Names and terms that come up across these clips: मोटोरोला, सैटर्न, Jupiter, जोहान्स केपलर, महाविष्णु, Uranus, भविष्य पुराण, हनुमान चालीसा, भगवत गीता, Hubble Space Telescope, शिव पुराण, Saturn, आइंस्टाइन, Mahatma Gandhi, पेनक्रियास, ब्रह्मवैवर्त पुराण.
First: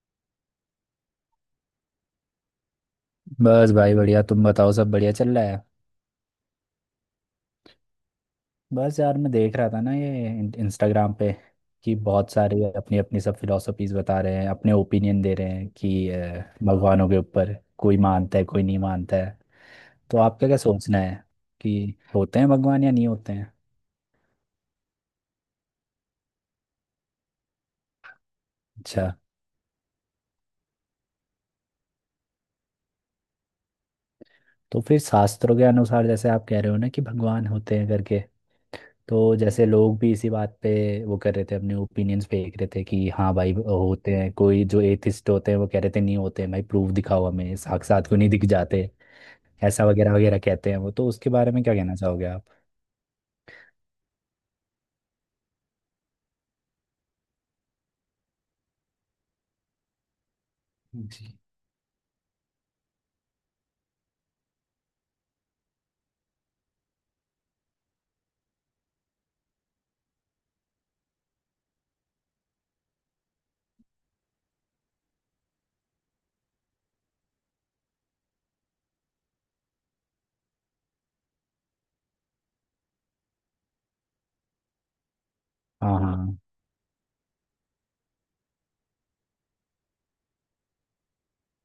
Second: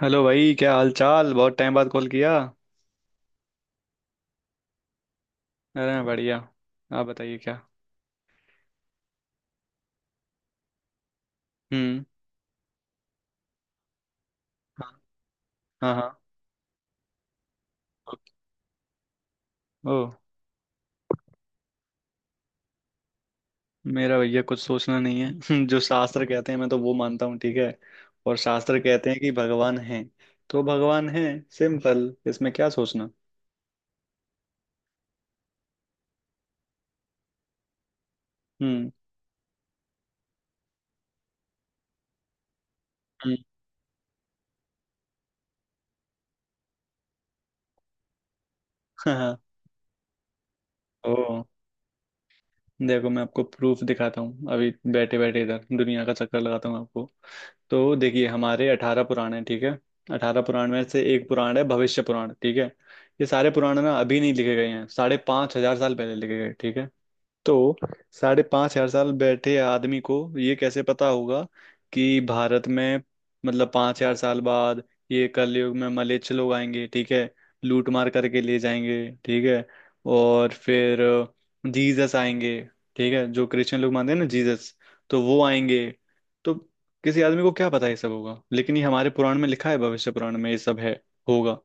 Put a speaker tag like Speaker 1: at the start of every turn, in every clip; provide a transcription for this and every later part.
Speaker 1: Hello भाई, क्या हाल चाल। बहुत टाइम बाद कॉल किया।
Speaker 2: बस भाई बढ़िया। तुम बताओ, सब बढ़िया चल रहा है।
Speaker 1: अरे मैं बढ़िया। आप बताइए क्या।
Speaker 2: बस यार, मैं देख रहा था ना, ये इंस्टाग्राम पे कि
Speaker 1: हम्म।
Speaker 2: बहुत सारे अपनी अपनी सब फिलोसफीज बता रहे हैं, अपने
Speaker 1: हाँ
Speaker 2: ओपिनियन दे रहे हैं
Speaker 1: हाँ।
Speaker 2: कि
Speaker 1: हाँ।
Speaker 2: भगवानों के ऊपर। कोई
Speaker 1: ओके।
Speaker 2: मानता है, कोई नहीं मानता है।
Speaker 1: ओ।
Speaker 2: तो आपका क्या सोचना है कि होते हैं भगवान या नहीं होते हैं?
Speaker 1: मेरा भैया कुछ सोचना नहीं है। जो शास्त्र कहते हैं, मैं तो वो मानता हूँ, ठीक है। और शास्त्र
Speaker 2: अच्छा।
Speaker 1: कहते हैं कि भगवान है, तो भगवान है। सिंपल, इसमें क्या सोचना।
Speaker 2: तो फिर शास्त्रों के अनुसार, जैसे आप कह रहे हो ना कि भगवान होते हैं करके।
Speaker 1: हम्म।
Speaker 2: तो जैसे लोग भी इसी बात पे वो कर रहे थे, अपने ओपिनियंस फेंक रहे थे कि हाँ
Speaker 1: हम्म,
Speaker 2: भाई होते हैं। कोई जो एथिस्ट होते हैं वो कह रहे थे नहीं होते हैं भाई, प्रूफ दिखाओ हमें, साक्षात क्यों नहीं दिख जाते।
Speaker 1: हाँ हाँ।
Speaker 2: ऐसा वगैरह वगैरह कहते हैं वो, तो
Speaker 1: ओ।
Speaker 2: उसके बारे में क्या कहना चाहोगे आप?
Speaker 1: देखो, मैं आपको प्रूफ दिखाता हूँ अभी, बैठे बैठे इधर दुनिया का चक्कर लगाता हूँ आपको। तो देखिए, हमारे 18 पुराण हैं, ठीक है। 18 पुराण में से एक
Speaker 2: जी।
Speaker 1: पुराण है भविष्य पुराण, ठीक है। ये सारे पुराण ना अभी नहीं लिखे गए हैं, 5,500 साल पहले लिखे गए, ठीक है। तो 5,500 साल बैठे आदमी को ये कैसे पता होगा कि भारत में, मतलब 5,000 साल बाद, ये कलयुग में मलेच्छ लोग आएंगे, ठीक है। लूट मार करके ले जाएंगे, ठीक है। और फिर जीसस आएंगे, ठीक है, जो क्रिश्चियन लोग मानते हैं ना, जीसस, तो वो आएंगे।
Speaker 2: हाँ, हाँ।
Speaker 1: तो किसी आदमी को क्या पता ये सब होगा, लेकिन ये हमारे पुराण में लिखा है, भविष्य पुराण में ये सब है। होगा।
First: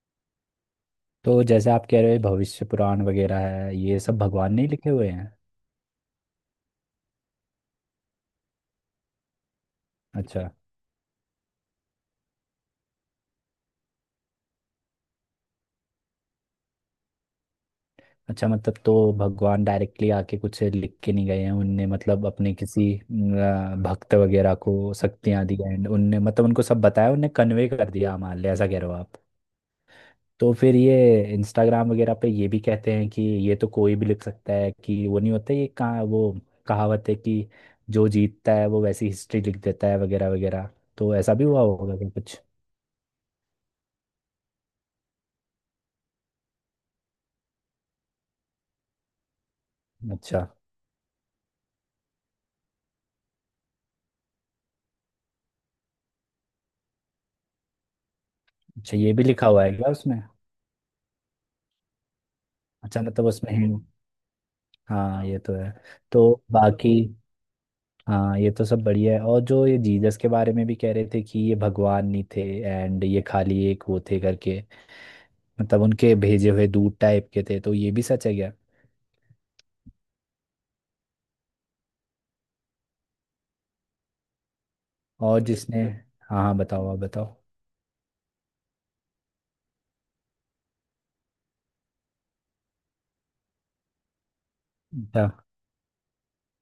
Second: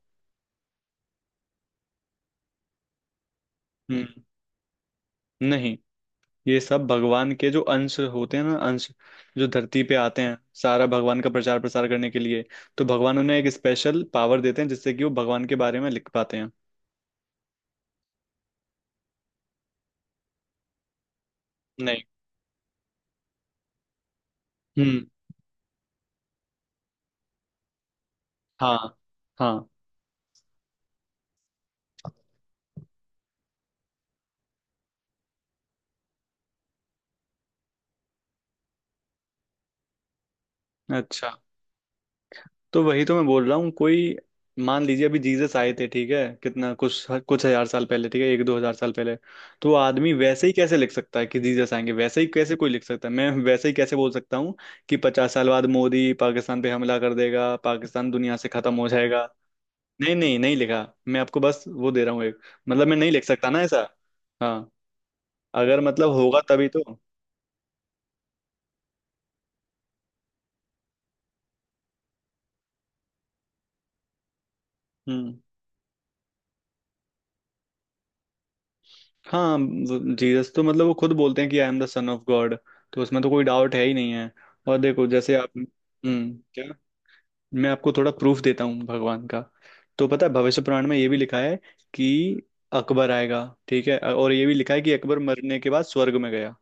Speaker 2: तो जैसे आप कह रहे हो भविष्य पुराण वगैरह है, ये
Speaker 1: हम्म।
Speaker 2: सब भगवान ने ही लिखे हुए हैं।
Speaker 1: नहीं, ये सब भगवान के जो अंश होते हैं ना, अंश, जो धरती पे आते हैं
Speaker 2: अच्छा।
Speaker 1: सारा भगवान का प्रचार प्रसार करने के लिए। तो भगवान उन्हें एक स्पेशल पावर देते हैं जिससे कि वो भगवान के बारे में लिख पाते हैं।
Speaker 2: अच्छा, मतलब तो भगवान डायरेक्टली आके कुछ लिख के नहीं गए हैं, उनने
Speaker 1: नहीं।
Speaker 2: मतलब अपने किसी भक्त वगैरह को
Speaker 1: हम्म।
Speaker 2: शक्तियां दी हैं, उनने मतलब उनको सब बताया, उनने कन्वे कर दिया हमारे लिए, ऐसा
Speaker 1: हाँ।
Speaker 2: कह रहे हो आप?
Speaker 1: हाँ।
Speaker 2: तो फिर ये इंस्टाग्राम वगैरह पे ये भी कहते हैं कि ये तो कोई भी लिख सकता है कि वो नहीं होता, ये कहाँ वो कहावत है कि जो जीतता है वो वैसी हिस्ट्री लिख देता है वगैरह वगैरह। तो ऐसा
Speaker 1: अच्छा,
Speaker 2: भी हुआ होगा क्या कुछ?
Speaker 1: तो वही तो मैं बोल रहा हूँ। कोई, मान लीजिए अभी जीसस आए थे, ठीक है, कितना कुछ कुछ हजार साल पहले, ठीक है, 1–2 हजार साल पहले। तो वो आदमी
Speaker 2: अच्छा।
Speaker 1: वैसे ही कैसे लिख सकता है कि जीसस आएंगे, वैसे ही कैसे कोई लिख सकता है, मैं वैसे ही कैसे बोल सकता हूँ कि 50 साल बाद मोदी पाकिस्तान पे हमला कर देगा, पाकिस्तान दुनिया से खत्म हो
Speaker 2: अच्छा, ये भी
Speaker 1: जाएगा।
Speaker 2: लिखा हुआ है क्या
Speaker 1: नहीं
Speaker 2: उसमें?
Speaker 1: नहीं, नहीं लिखा। मैं आपको बस वो दे रहा हूँ एक, मतलब मैं
Speaker 2: अच्छा,
Speaker 1: नहीं लिख
Speaker 2: मतलब
Speaker 1: सकता
Speaker 2: उसमें
Speaker 1: ना ऐसा। हाँ।
Speaker 2: हाँ, ये तो है।
Speaker 1: अगर मतलब होगा
Speaker 2: तो
Speaker 1: तभी तो।
Speaker 2: बाकी। हाँ, ये तो सब बढ़िया है। और जो ये जीसस के बारे में भी कह रहे थे कि ये भगवान नहीं थे एंड ये खाली एक वो थे करके,
Speaker 1: हम्म।
Speaker 2: मतलब उनके भेजे हुए दूत टाइप के थे, तो ये भी सच है क्या?
Speaker 1: हाँ। जीसस तो, मतलब, वो खुद बोलते हैं कि I am the son of God. तो उसमें तो कोई डाउट है ही नहीं है। और देखो, जैसे
Speaker 2: और
Speaker 1: आप,
Speaker 2: जिसने। हाँ, हाँ,
Speaker 1: क्या।
Speaker 2: बताओ, आप बताओ।
Speaker 1: मैं आपको थोड़ा प्रूफ देता हूँ भगवान का। तो पता है, भविष्य पुराण में ये भी लिखा है कि अकबर आएगा, ठीक है। और ये भी लिखा है कि अकबर
Speaker 2: अच्छा।
Speaker 1: मरने के बाद स्वर्ग में गया।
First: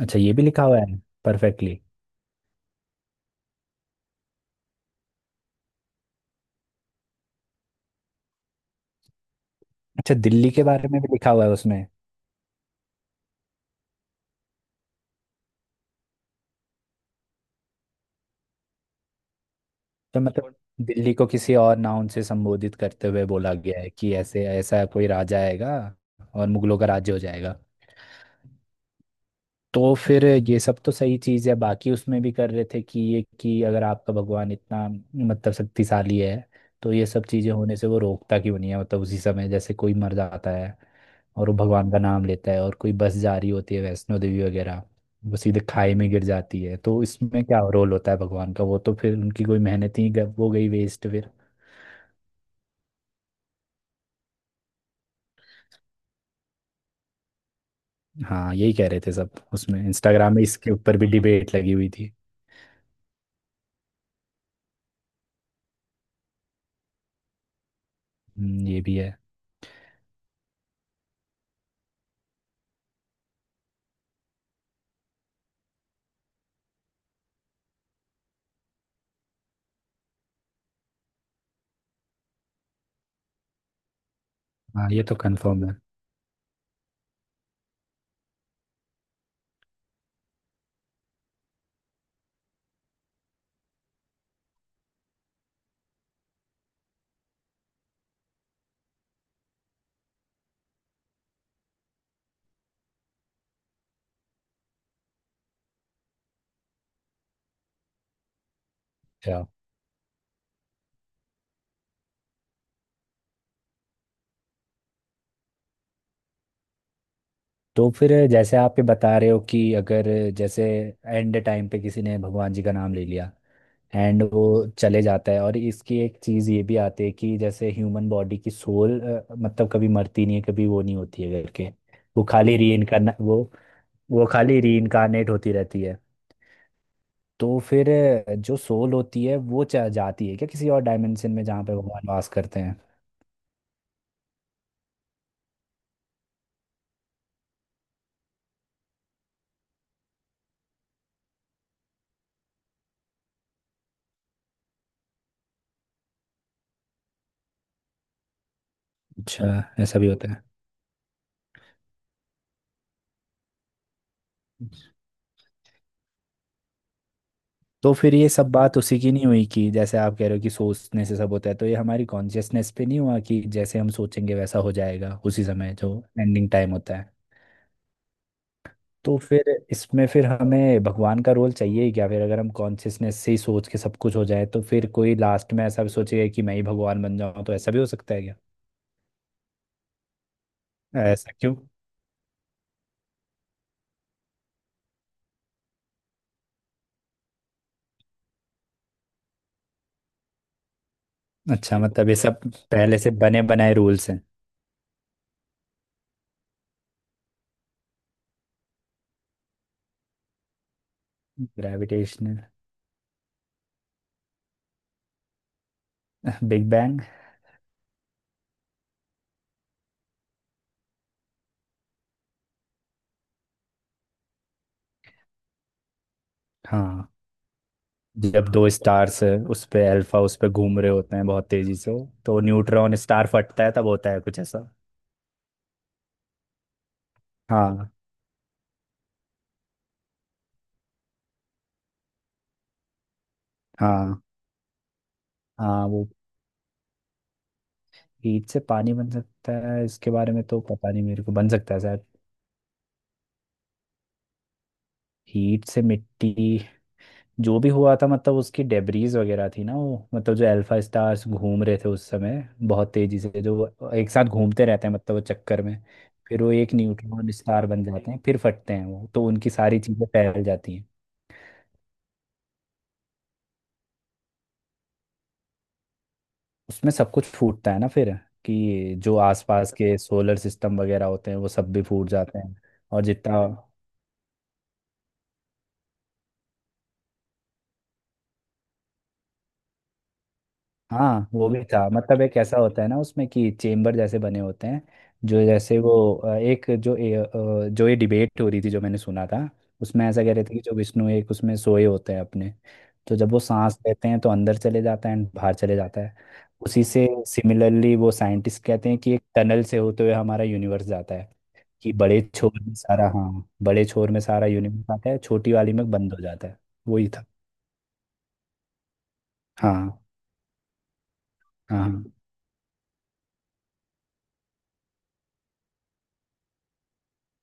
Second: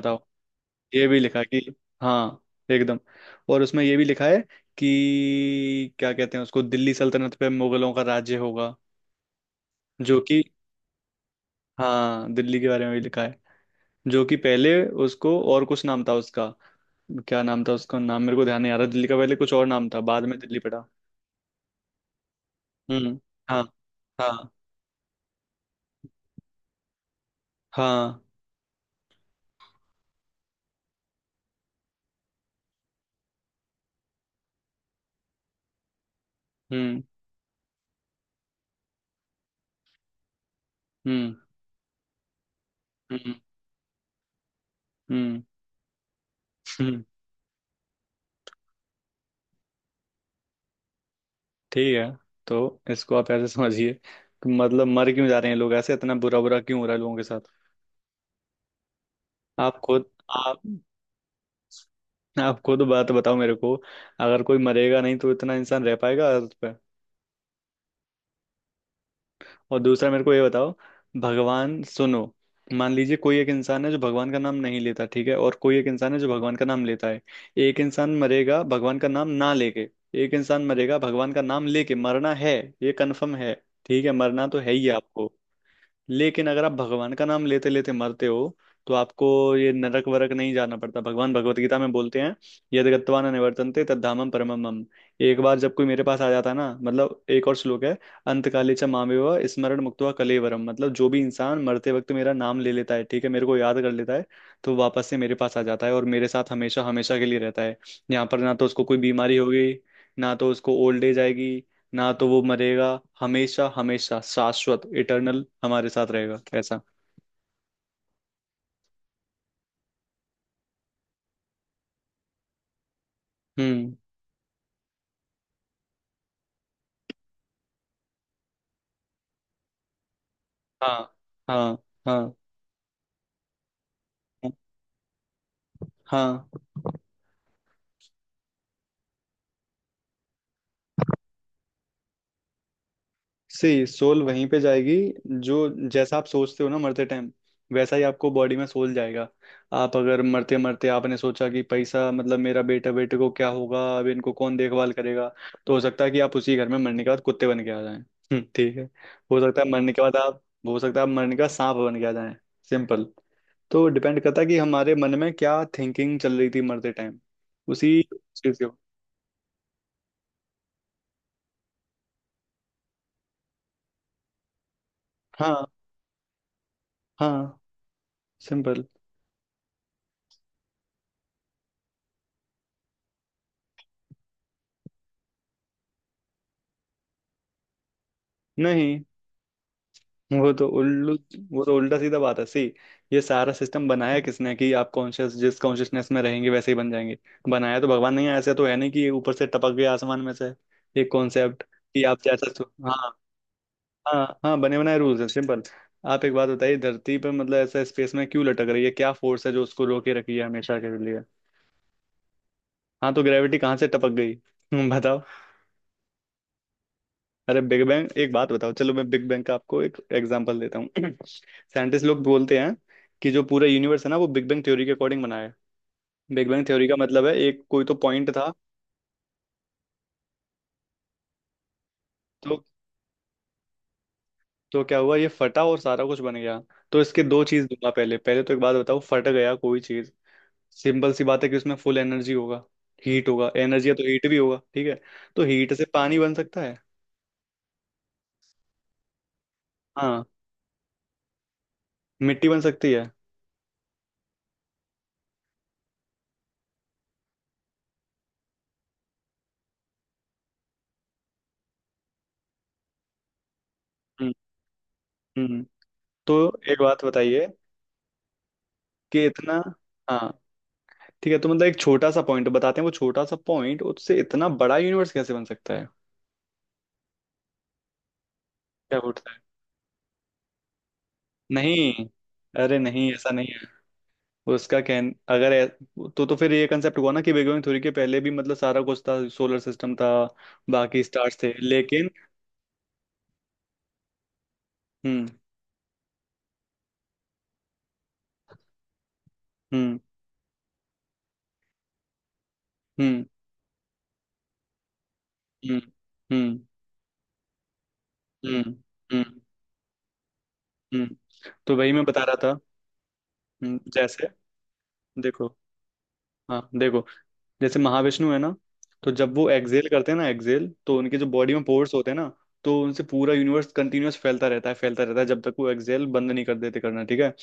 Speaker 2: अच्छा, ये भी लिखा हुआ है।
Speaker 1: ये भी लिखा है कि
Speaker 2: परफेक्टली।
Speaker 1: हाँ, एकदम। और उसमें ये भी लिखा है कि क्या कहते हैं उसको, दिल्ली सल्तनत पे मुगलों का राज्य होगा,
Speaker 2: अच्छा,
Speaker 1: जो कि,
Speaker 2: दिल्ली के बारे में भी लिखा हुआ है उसमें?
Speaker 1: हाँ, दिल्ली के बारे में भी लिखा है। जो कि पहले उसको और कुछ नाम था उसका। क्या नाम था, उसका नाम मेरे को ध्यान नहीं आ रहा। दिल्ली का पहले कुछ और नाम था,
Speaker 2: तो
Speaker 1: बाद में
Speaker 2: मतलब और
Speaker 1: दिल्ली पड़ा।
Speaker 2: दिल्ली को किसी और नाउन से संबोधित करते
Speaker 1: हम्म।
Speaker 2: हुए बोला
Speaker 1: हाँ।
Speaker 2: गया है कि ऐसे,
Speaker 1: हाँ।
Speaker 2: ऐसा कोई राजा आएगा और मुगलों का राज्य हो जाएगा।
Speaker 1: हाँ।
Speaker 2: तो फिर ये सब तो सही चीज़ है। बाकी उसमें भी कर रहे थे कि ये कि अगर आपका भगवान इतना मतलब शक्तिशाली है, तो
Speaker 1: हम्म।
Speaker 2: ये सब चीज़ें होने से वो रोकता क्यों नहीं है, मतलब उसी समय जैसे कोई मर जाता है
Speaker 1: हम्म।
Speaker 2: और वो भगवान का नाम लेता है, और कोई बस
Speaker 1: हम्म।
Speaker 2: जा रही होती है वैष्णो देवी वगैरह, वो
Speaker 1: हम्म।
Speaker 2: सीधे खाई में गिर जाती है, तो
Speaker 1: हम्म,
Speaker 2: इसमें क्या रोल होता है भगवान का? वो तो फिर उनकी कोई मेहनत ही वो गई वेस्ट फिर।
Speaker 1: ठीक है। तो इसको आप ऐसे समझिए कि मतलब मर क्यों जा रहे हैं लोग, ऐसे इतना बुरा बुरा क्यों हो रहा है लोगों के साथ।
Speaker 2: हाँ, यही कह रहे थे सब
Speaker 1: आप
Speaker 2: उसमें,
Speaker 1: खुद,
Speaker 2: इंस्टाग्राम में
Speaker 1: आप
Speaker 2: इसके ऊपर भी डिबेट लगी हुई थी।
Speaker 1: आप खुद बात बताओ मेरे को। अगर कोई मरेगा नहीं तो इतना इंसान रह पाएगा अर्थ पे?
Speaker 2: ये भी है।
Speaker 1: और दूसरा मेरे को ये बताओ, भगवान, सुनो। मान लीजिए कोई एक इंसान है जो भगवान का नाम नहीं लेता, ठीक है, और कोई एक इंसान है जो भगवान का नाम लेता है। एक इंसान मरेगा भगवान का नाम ना लेके, एक इंसान मरेगा भगवान का नाम लेके। मरना है, ये कन्फर्म है, ठीक है। मरना तो है ही
Speaker 2: हाँ, ये तो
Speaker 1: आपको।
Speaker 2: कंफर्म है।
Speaker 1: लेकिन अगर आप भगवान का नाम लेते लेते मरते हो, तो आपको ये नरक वरक नहीं जाना पड़ता। भगवान भगवत गीता में बोलते हैं, यद गत्वा न निवर्तन्ते तद धामम परमम मम। एक बार जब कोई मेरे पास आ जाता है ना, मतलब एक और श्लोक है, अंतकाले च मामेव स्मरण मुक्त्वा कलेवरम। मतलब जो भी इंसान मरते वक्त मेरा नाम ले लेता है, ठीक है, मेरे को याद कर लेता है, तो वापस से मेरे पास आ जाता है और मेरे साथ हमेशा हमेशा के लिए रहता है। यहाँ पर ना तो उसको कोई बीमारी
Speaker 2: अच्छा।
Speaker 1: होगी, ना तो उसको ओल्ड एज आएगी, ना तो वो मरेगा। हमेशा हमेशा, शाश्वत, इटर्नल, हमारे साथ रहेगा, ऐसा।
Speaker 2: तो फिर जैसे आप ये बता रहे हो कि अगर, जैसे एंड टाइम पे किसी ने भगवान जी का नाम ले लिया
Speaker 1: हम्म।
Speaker 2: एंड वो चले जाता है, और इसकी एक चीज़ ये भी आती है कि जैसे ह्यूमन बॉडी की सोल मतलब कभी मरती नहीं है, कभी वो नहीं
Speaker 1: हाँ।
Speaker 2: होती है करके,
Speaker 1: हाँ।
Speaker 2: वो
Speaker 1: हाँ।
Speaker 2: खाली री इनकारना वो वो खाली री इनकारनेट होती रहती है।
Speaker 1: हाँ।
Speaker 2: तो फिर जो सोल होती है वो जाती है क्या किसी और डायमेंशन में, जहाँ पे भगवान वास करते हैं?
Speaker 1: सी, सोल वहीं पे जाएगी, जो, जैसा आप सोचते हो ना मरते टाइम, वैसा ही आपको बॉडी में सोल जाएगा। आप अगर मरते मरते आपने सोचा कि पैसा, मतलब मेरा बेटा, बेटे को क्या होगा, अब इनको कौन देखभाल करेगा, तो हो सकता है कि आप उसी घर में मरने के बाद कुत्ते बन के आ जाएं। ठीक है। हो
Speaker 2: अच्छा,
Speaker 1: सकता है मरने
Speaker 2: ऐसा
Speaker 1: के
Speaker 2: भी
Speaker 1: बाद
Speaker 2: होता
Speaker 1: आप,
Speaker 2: है।
Speaker 1: हो सकता है आप मरने के बाद सांप बन के आ जाएं। सिंपल। तो डिपेंड करता है कि हमारे मन में क्या थिंकिंग चल रही थी मरते टाइम,
Speaker 2: तो
Speaker 1: उसी
Speaker 2: फिर ये सब
Speaker 1: चीज के।
Speaker 2: बात उसी की नहीं हुई कि जैसे आप कह रहे हो कि सोचने से सब होता है, तो ये हमारी कॉन्शियसनेस पे नहीं हुआ कि जैसे हम सोचेंगे वैसा हो जाएगा उसी
Speaker 1: हाँ।
Speaker 2: समय जो एंडिंग टाइम होता है।
Speaker 1: हाँ। सिंपल।
Speaker 2: तो फिर इसमें फिर हमें भगवान का रोल चाहिए ही क्या? फिर अगर हम कॉन्शियसनेस से ही सोच के सब कुछ हो जाए, तो फिर कोई लास्ट में ऐसा भी सोचेगा कि मैं ही भगवान बन जाऊं, तो ऐसा भी हो सकता है क्या?
Speaker 1: नहीं, वो तो उल्लू।
Speaker 2: ऐसा क्यों?
Speaker 1: वो तो उल्टा सीधा बात है। सी, ये सारा सिस्टम बनाया किसने कि आप कॉन्शियस, जिस कॉन्शियसनेस में रहेंगे वैसे ही बन जाएंगे? बनाया तो भगवान ने ही है, ऐसे तो है नहीं कि ये ऊपर से टपक गया आसमान में से। ये कॉन्सेप्ट
Speaker 2: अच्छा।
Speaker 1: कि
Speaker 2: मतलब ये
Speaker 1: आप
Speaker 2: सब
Speaker 1: जैसा
Speaker 2: पहले
Speaker 1: हाँ।
Speaker 2: से बने बनाए रूल्स हैं।
Speaker 1: हाँ हाँ, बने बनाए रूल्स है, सिंपल। आप एक बात बताइए, धरती पर, मतलब ऐसा स्पेस में क्यों लटक रही है, क्या फोर्स है जो उसको रोके रखी है हमेशा के लिए?
Speaker 2: ग्रेविटेशनल।
Speaker 1: हाँ, तो ग्रेविटी कहाँ से टपक गई? बताओ।
Speaker 2: Big bang.
Speaker 1: अरे बिग बैंग, एक बात बताओ। चलो, मैं बिग बैंग का आपको एक एग्जांपल देता हूँ। साइंटिस्ट लोग बोलते हैं कि जो पूरा यूनिवर्स है ना, वो बिग बैंग थ्योरी के अकॉर्डिंग बना है। बिग बैंग थ्योरी का
Speaker 2: हाँ,
Speaker 1: मतलब है एक कोई तो पॉइंट
Speaker 2: जब
Speaker 1: था।
Speaker 2: दो स्टार्स उस पे अल्फा उस पे घूम रहे होते हैं बहुत तेजी से, तो
Speaker 1: तो
Speaker 2: न्यूट्रॉन स्टार फटता है, तब होता है कुछ ऐसा।
Speaker 1: तो क्या हुआ, ये फटा और सारा कुछ बन गया? तो इसके दो चीज दूंगा।
Speaker 2: हाँ,
Speaker 1: पहले पहले तो एक बात बताओ, फट गया कोई चीज, सिंपल सी बात है कि उसमें फुल एनर्जी होगा, हीट होगा। एनर्जी है तो
Speaker 2: हाँ।
Speaker 1: हीट भी होगा, ठीक है। तो हीट
Speaker 2: हाँ,
Speaker 1: से
Speaker 2: वो
Speaker 1: पानी बन सकता है।
Speaker 2: हीट से पानी बन सकता है इसके
Speaker 1: हाँ,
Speaker 2: बारे में तो पता नहीं मेरे को, बन सकता है शायद।
Speaker 1: मिट्टी बन सकती है।
Speaker 2: हीट से मिट्टी? जो भी हुआ था, मतलब उसकी डेब्रीज वगैरह थी ना वो, मतलब जो अल्फा स्टार्स घूम रहे थे उस समय बहुत तेजी से, जो वो एक साथ
Speaker 1: हम्म।
Speaker 2: घूमते रहते हैं, मतलब वो चक्कर
Speaker 1: हम्म।
Speaker 2: में,
Speaker 1: तो
Speaker 2: फिर वो एक
Speaker 1: एक बात
Speaker 2: न्यूट्रॉन
Speaker 1: बताइए
Speaker 2: स्टार बन जाते हैं, फिर फटते हैं वो, तो
Speaker 1: कि
Speaker 2: उनकी
Speaker 1: इतना,
Speaker 2: सारी चीजें
Speaker 1: हाँ,
Speaker 2: फैल जाती हैं।
Speaker 1: ठीक है, तो मतलब एक छोटा सा पॉइंट बताते हैं, वो छोटा सा पॉइंट उससे इतना बड़ा यूनिवर्स कैसे बन सकता है?
Speaker 2: उसमें सब कुछ फूटता है ना फिर, कि
Speaker 1: क्या
Speaker 2: जो
Speaker 1: बोलता है।
Speaker 2: आसपास के सोलर सिस्टम वगैरह होते हैं वो सब भी
Speaker 1: नहीं,
Speaker 2: फूट जाते हैं
Speaker 1: अरे
Speaker 2: और
Speaker 1: नहीं, ऐसा
Speaker 2: जितना।
Speaker 1: नहीं है। उसका कहन अगर तो फिर ये कंसेप्ट हुआ ना कि बिग बैंग थ्योरी के पहले भी, मतलब सारा कुछ था, सोलर सिस्टम था, बाकी
Speaker 2: हाँ,
Speaker 1: स्टार्स
Speaker 2: वो
Speaker 1: थे,
Speaker 2: भी था,
Speaker 1: लेकिन।
Speaker 2: मतलब एक ऐसा होता है ना उसमें कि चेम्बर जैसे बने होते हैं,
Speaker 1: हम्म।
Speaker 2: जो जैसे वो एक जो जो ये डिबेट हो रही थी जो मैंने सुना था,
Speaker 1: हम्म।
Speaker 2: उसमें ऐसा कह रहे थे कि जो विष्णु एक उसमें सोए होते हैं अपने, तो
Speaker 1: हम्म।
Speaker 2: जब वो सांस लेते हैं तो अंदर चले जाता है एंड बाहर चले
Speaker 1: हम्म।
Speaker 2: जाता है।
Speaker 1: हम्म।
Speaker 2: उसी से सिमिलरली वो साइंटिस्ट
Speaker 1: हम्म।
Speaker 2: कहते हैं कि एक
Speaker 1: हम्म।
Speaker 2: टनल से होते हुए हमारा यूनिवर्स जाता
Speaker 1: हम्म।
Speaker 2: है,
Speaker 1: तो वही
Speaker 2: कि
Speaker 1: मैं
Speaker 2: बड़े
Speaker 1: बता रहा
Speaker 2: छोर
Speaker 1: था।
Speaker 2: में सारा हाँ, बड़े छोर में
Speaker 1: जैसे
Speaker 2: सारा यूनिवर्स आता है,
Speaker 1: देखो।
Speaker 2: छोटी वाली में बंद हो जाता है।
Speaker 1: हाँ देखो,
Speaker 2: वही था।
Speaker 1: जैसे महाविष्णु है ना, तो जब वो एक्सहेल
Speaker 2: हाँ,
Speaker 1: करते हैं ना, एक्सहेल, तो उनके जो बॉडी में
Speaker 2: हाँ,
Speaker 1: पोर्स
Speaker 2: हाँ,
Speaker 1: होते हैं ना, तो उनसे पूरा यूनिवर्स कंटिन्यूअस फैलता रहता है, फैलता रहता है, जब तक वो एक्सहेल बंद नहीं कर देते करना, ठीक है।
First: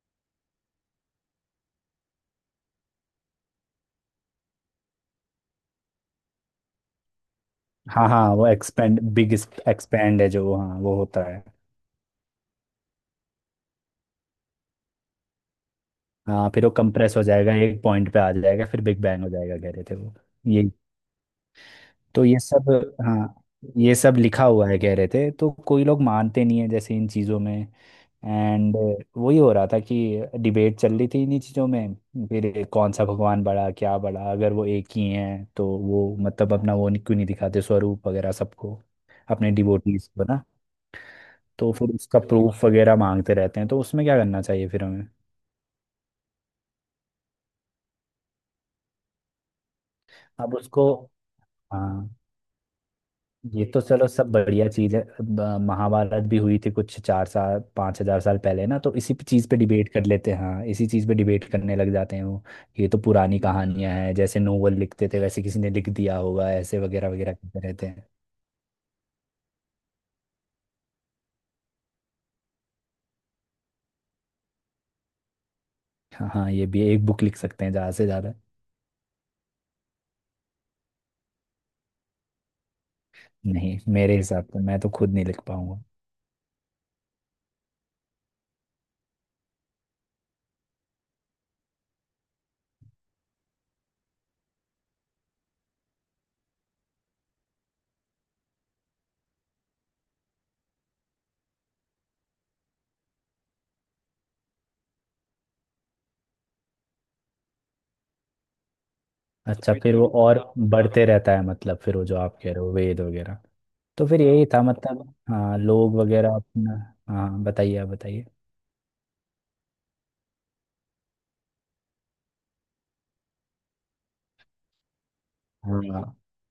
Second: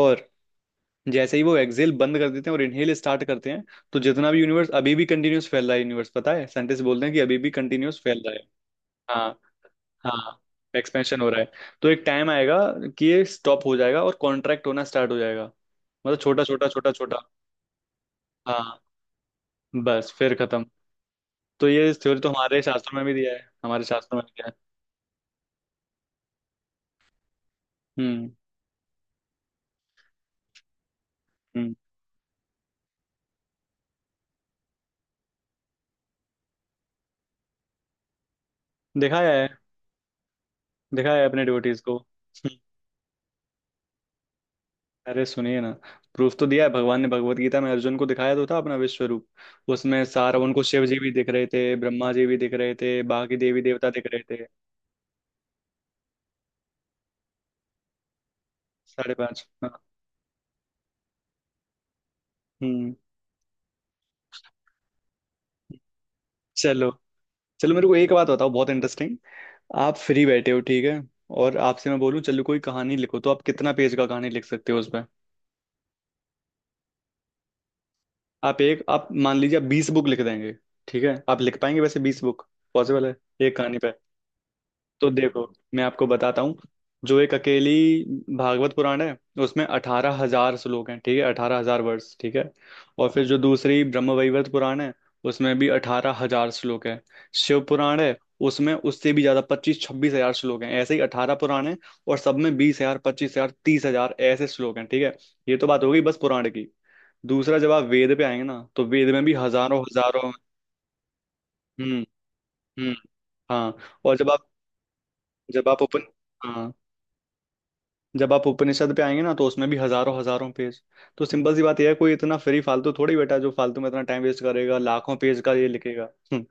Speaker 1: और जैसे ही वो एक्सहेल बंद कर देते हैं और इनहेल स्टार्ट करते हैं, तो जितना भी यूनिवर्स अभी भी कंटिन्यूअस फैल रहा है, यूनिवर्स, पता है, साइंटिस्ट बोलते हैं कि अभी भी कंटिन्यूअस
Speaker 2: हाँ,
Speaker 1: फैल
Speaker 2: हाँ,
Speaker 1: रहा है।
Speaker 2: वो एक्सपेंड बिग,
Speaker 1: हाँ।
Speaker 2: एक्सपेंड है
Speaker 1: हाँ,
Speaker 2: जो वो, हाँ, वो
Speaker 1: एक्सपेंशन
Speaker 2: होता
Speaker 1: हो रहा
Speaker 2: है।
Speaker 1: है। तो एक टाइम आएगा कि ये स्टॉप हो जाएगा और कॉन्ट्रैक्ट होना स्टार्ट हो जाएगा, मतलब छोटा
Speaker 2: हाँ, फिर
Speaker 1: छोटा
Speaker 2: वो
Speaker 1: छोटा
Speaker 2: कंप्रेस हो
Speaker 1: छोटा।
Speaker 2: जाएगा, एक पॉइंट पे आ जाएगा, फिर
Speaker 1: हाँ,
Speaker 2: बिग बैंग हो जाएगा, कह रहे थे
Speaker 1: बस
Speaker 2: वो।
Speaker 1: फिर
Speaker 2: ये
Speaker 1: खत्म। तो ये थ्योरी
Speaker 2: तो।
Speaker 1: तो
Speaker 2: ये
Speaker 1: हमारे
Speaker 2: सब।
Speaker 1: शास्त्रों में भी दिया
Speaker 2: हाँ,
Speaker 1: है, हमारे
Speaker 2: ये सब
Speaker 1: शास्त्रों में भी
Speaker 2: लिखा
Speaker 1: दिया
Speaker 2: हुआ है कह रहे थे, तो कोई लोग मानते नहीं है जैसे इन चीज़ों में।
Speaker 1: है। हम्म।
Speaker 2: एंड वही हो रहा था कि डिबेट चल रही थी इन्हीं चीज़ों
Speaker 1: हम्म।
Speaker 2: में। फिर कौन सा भगवान बड़ा, क्या बड़ा, अगर वो एक ही है तो वो मतलब अपना वो नहीं- क्यों नहीं दिखाते स्वरूप वगैरह सबको,
Speaker 1: दिखाया है,
Speaker 2: अपने डिवोटीज को ना?
Speaker 1: दिखाया है अपने
Speaker 2: तो
Speaker 1: डिवोटीज
Speaker 2: फिर
Speaker 1: को।
Speaker 2: उसका प्रूफ वगैरह मांगते रहते हैं, तो उसमें क्या करना चाहिए फिर हमें?
Speaker 1: अरे सुनिए ना, प्रूफ तो दिया है भगवान ने। भगवत गीता में अर्जुन को दिखाया तो था अपना विश्व रूप। उसमें सारा
Speaker 2: अब
Speaker 1: उनको शिव
Speaker 2: उसको।
Speaker 1: जी भी दिख रहे थे,
Speaker 2: हाँ,
Speaker 1: ब्रह्मा जी भी दिख रहे थे, बाकी देवी
Speaker 2: ये तो
Speaker 1: देवता दिख
Speaker 2: चलो
Speaker 1: रहे
Speaker 2: सब
Speaker 1: थे।
Speaker 2: बढ़िया चीज है। अब, महाभारत भी हुई थी कुछ चार साल 5 हजार साल पहले ना, तो
Speaker 1: साढ़े
Speaker 2: इसी
Speaker 1: पांच,
Speaker 2: चीज पे
Speaker 1: हाँ।
Speaker 2: डिबेट कर लेते हैं। हाँ, इसी चीज पे डिबेट करने लग जाते हैं वो, ये
Speaker 1: हम्म।
Speaker 2: तो पुरानी कहानियां हैं, जैसे नोवेल लिखते थे वैसे किसी ने लिख दिया होगा, ऐसे
Speaker 1: चलो,
Speaker 2: वगैरह वगैरह करते
Speaker 1: चलो
Speaker 2: रहते
Speaker 1: मेरे को
Speaker 2: हैं।
Speaker 1: एक बात बताओ, बहुत इंटरेस्टिंग। आप फ्री बैठे हो, ठीक है, और आपसे मैं बोलूं चलो कोई कहानी लिखो, तो आप कितना पेज का कहानी लिख सकते हो उस?
Speaker 2: हाँ, हाँ, ये भी एक बुक लिख सकते हैं ज्यादा से ज्यादा।
Speaker 1: आप मान लीजिए आप 20 बुक लिख देंगे, ठीक है, आप लिख पाएंगे वैसे 20 बुक, पॉसिबल है, एक कहानी
Speaker 2: नहीं,
Speaker 1: पे?
Speaker 2: मेरे हिसाब से मैं तो
Speaker 1: तो
Speaker 2: खुद नहीं लिख
Speaker 1: देखो,
Speaker 2: पाऊंगा।
Speaker 1: मैं आपको बताता हूँ। जो एक अकेली भागवत पुराण है, उसमें 18,000 श्लोक हैं, ठीक है, 18,000 वर्ष, ठीक है। और फिर जो दूसरी ब्रह्मवैवर्त पुराण है, उसमें भी 18,000 श्लोक है। शिव पुराण है, उसमें उससे भी ज्यादा, 25–26 हजार श्लोक हैं। ऐसे ही 18 पुराण हैं, और सब में 20,000, 25,000, 30,000 ऐसे श्लोक हैं, ठीक है। ये तो बात हो गई बस पुराण की। दूसरा जब आप वेद पे आएंगे ना, तो वेद में भी
Speaker 2: तो अच्छा,
Speaker 1: हजारों
Speaker 2: फिर वो
Speaker 1: हजारों।
Speaker 2: और बढ़ते रहता है, मतलब
Speaker 1: हम्म।
Speaker 2: फिर वो जो आप कह रहे हो
Speaker 1: हम्म।
Speaker 2: वेद वगैरह।
Speaker 1: हाँ।
Speaker 2: तो
Speaker 1: और
Speaker 2: फिर
Speaker 1: जब
Speaker 2: यही
Speaker 1: आप,
Speaker 2: था मतलब। हाँ,
Speaker 1: जब आप
Speaker 2: लोग
Speaker 1: उपन
Speaker 2: वगैरह
Speaker 1: हाँ
Speaker 2: अपना। हाँ, बताइए, आप बताइए।
Speaker 1: जब आप उपनिषद पे आएंगे ना, तो उसमें भी हजारों हजारों पेज। तो सिंपल सी बात यह है, कोई इतना फ्री फालतू थोड़ी बैठा है जो फालतू में इतना टाइम वेस्ट करेगा, लाखों पेज का ये
Speaker 2: हाँ,
Speaker 1: लिखेगा। हम्म,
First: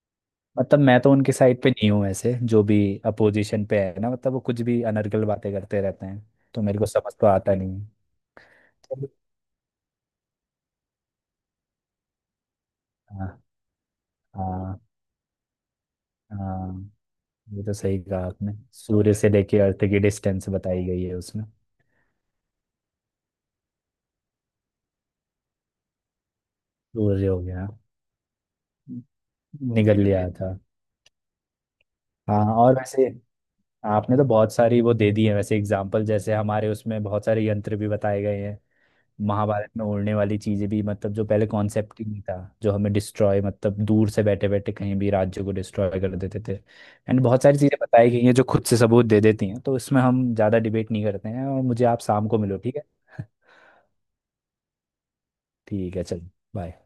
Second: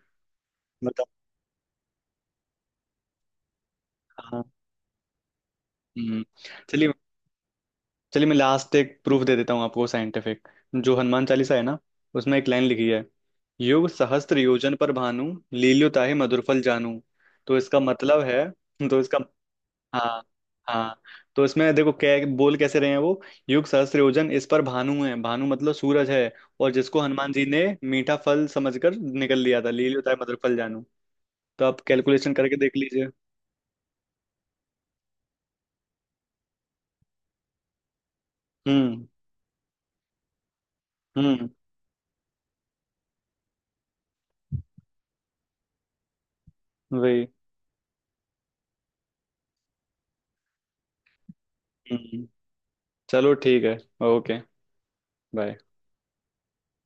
Speaker 2: मतलब मैं
Speaker 1: बताओ।
Speaker 2: तो उनके साइड पे नहीं हूँ, ऐसे जो भी अपोजिशन पे है ना, मतलब वो
Speaker 1: हाँ।
Speaker 2: कुछ भी अनर्गल बातें करते रहते हैं।
Speaker 1: हम्म।
Speaker 2: तो मेरे को
Speaker 1: चलिए,
Speaker 2: समझ तो आता नहीं है।
Speaker 1: चलिए मैं लास्ट एक
Speaker 2: चलो।
Speaker 1: प्रूफ दे देता हूँ आपको, साइंटिफिक। जो हनुमान चालीसा है ना, उसमें एक लाइन लिखी है,
Speaker 2: हाँ,
Speaker 1: युग सहस्त्र योजन
Speaker 2: हाँ।
Speaker 1: पर भानु, लील्यो ताहि मधुर फल
Speaker 2: हाँ,
Speaker 1: जानू। तो
Speaker 2: ये तो
Speaker 1: इसका
Speaker 2: सही
Speaker 1: मतलब
Speaker 2: कहा
Speaker 1: है,
Speaker 2: आपने,
Speaker 1: तो
Speaker 2: सूर्य
Speaker 1: इसका,
Speaker 2: से लेके अर्थ की
Speaker 1: हाँ,
Speaker 2: डिस्टेंस बताई
Speaker 1: हाँ,
Speaker 2: गई है उसमें।
Speaker 1: तो इसमें देखो क्या बोल कैसे रहे हैं वो। युग सहस्त्र योजन इस पर भानु है। भानु मतलब सूरज है, और जिसको
Speaker 2: सूर्य
Speaker 1: हनुमान
Speaker 2: हो
Speaker 1: जी ने
Speaker 2: गया,
Speaker 1: मीठा फल समझकर निकल लिया था, ले
Speaker 2: निगल
Speaker 1: लिया,
Speaker 2: लिया
Speaker 1: मधुर
Speaker 2: था।
Speaker 1: फल जानू। तो आप कैलकुलेशन
Speaker 2: हाँ,
Speaker 1: करके देख
Speaker 2: और वैसे
Speaker 1: लीजिए।
Speaker 2: आपने तो बहुत सारी वो दे दी है वैसे एग्जाम्पल, जैसे हमारे उसमें बहुत सारे यंत्र भी बताए गए हैं।
Speaker 1: हम्म।
Speaker 2: महाभारत में उड़ने वाली चीजें भी, मतलब जो पहले
Speaker 1: हम्म।
Speaker 2: कॉन्सेप्ट ही नहीं था, जो हमें डिस्ट्रॉय मतलब दूर से बैठे बैठे कहीं भी राज्य को डिस्ट्रॉय कर देते थे। एंड
Speaker 1: वही।
Speaker 2: बहुत सारी चीजें बताई गई हैं जो खुद से सबूत दे देती हैं, तो इसमें हम ज्यादा डिबेट नहीं करते हैं। और मुझे आप
Speaker 1: हम्म।
Speaker 2: शाम को मिलो, ठीक है?
Speaker 1: चलो ठीक है। ओके। बाय।
Speaker 2: ठीक है, चलो, बाय।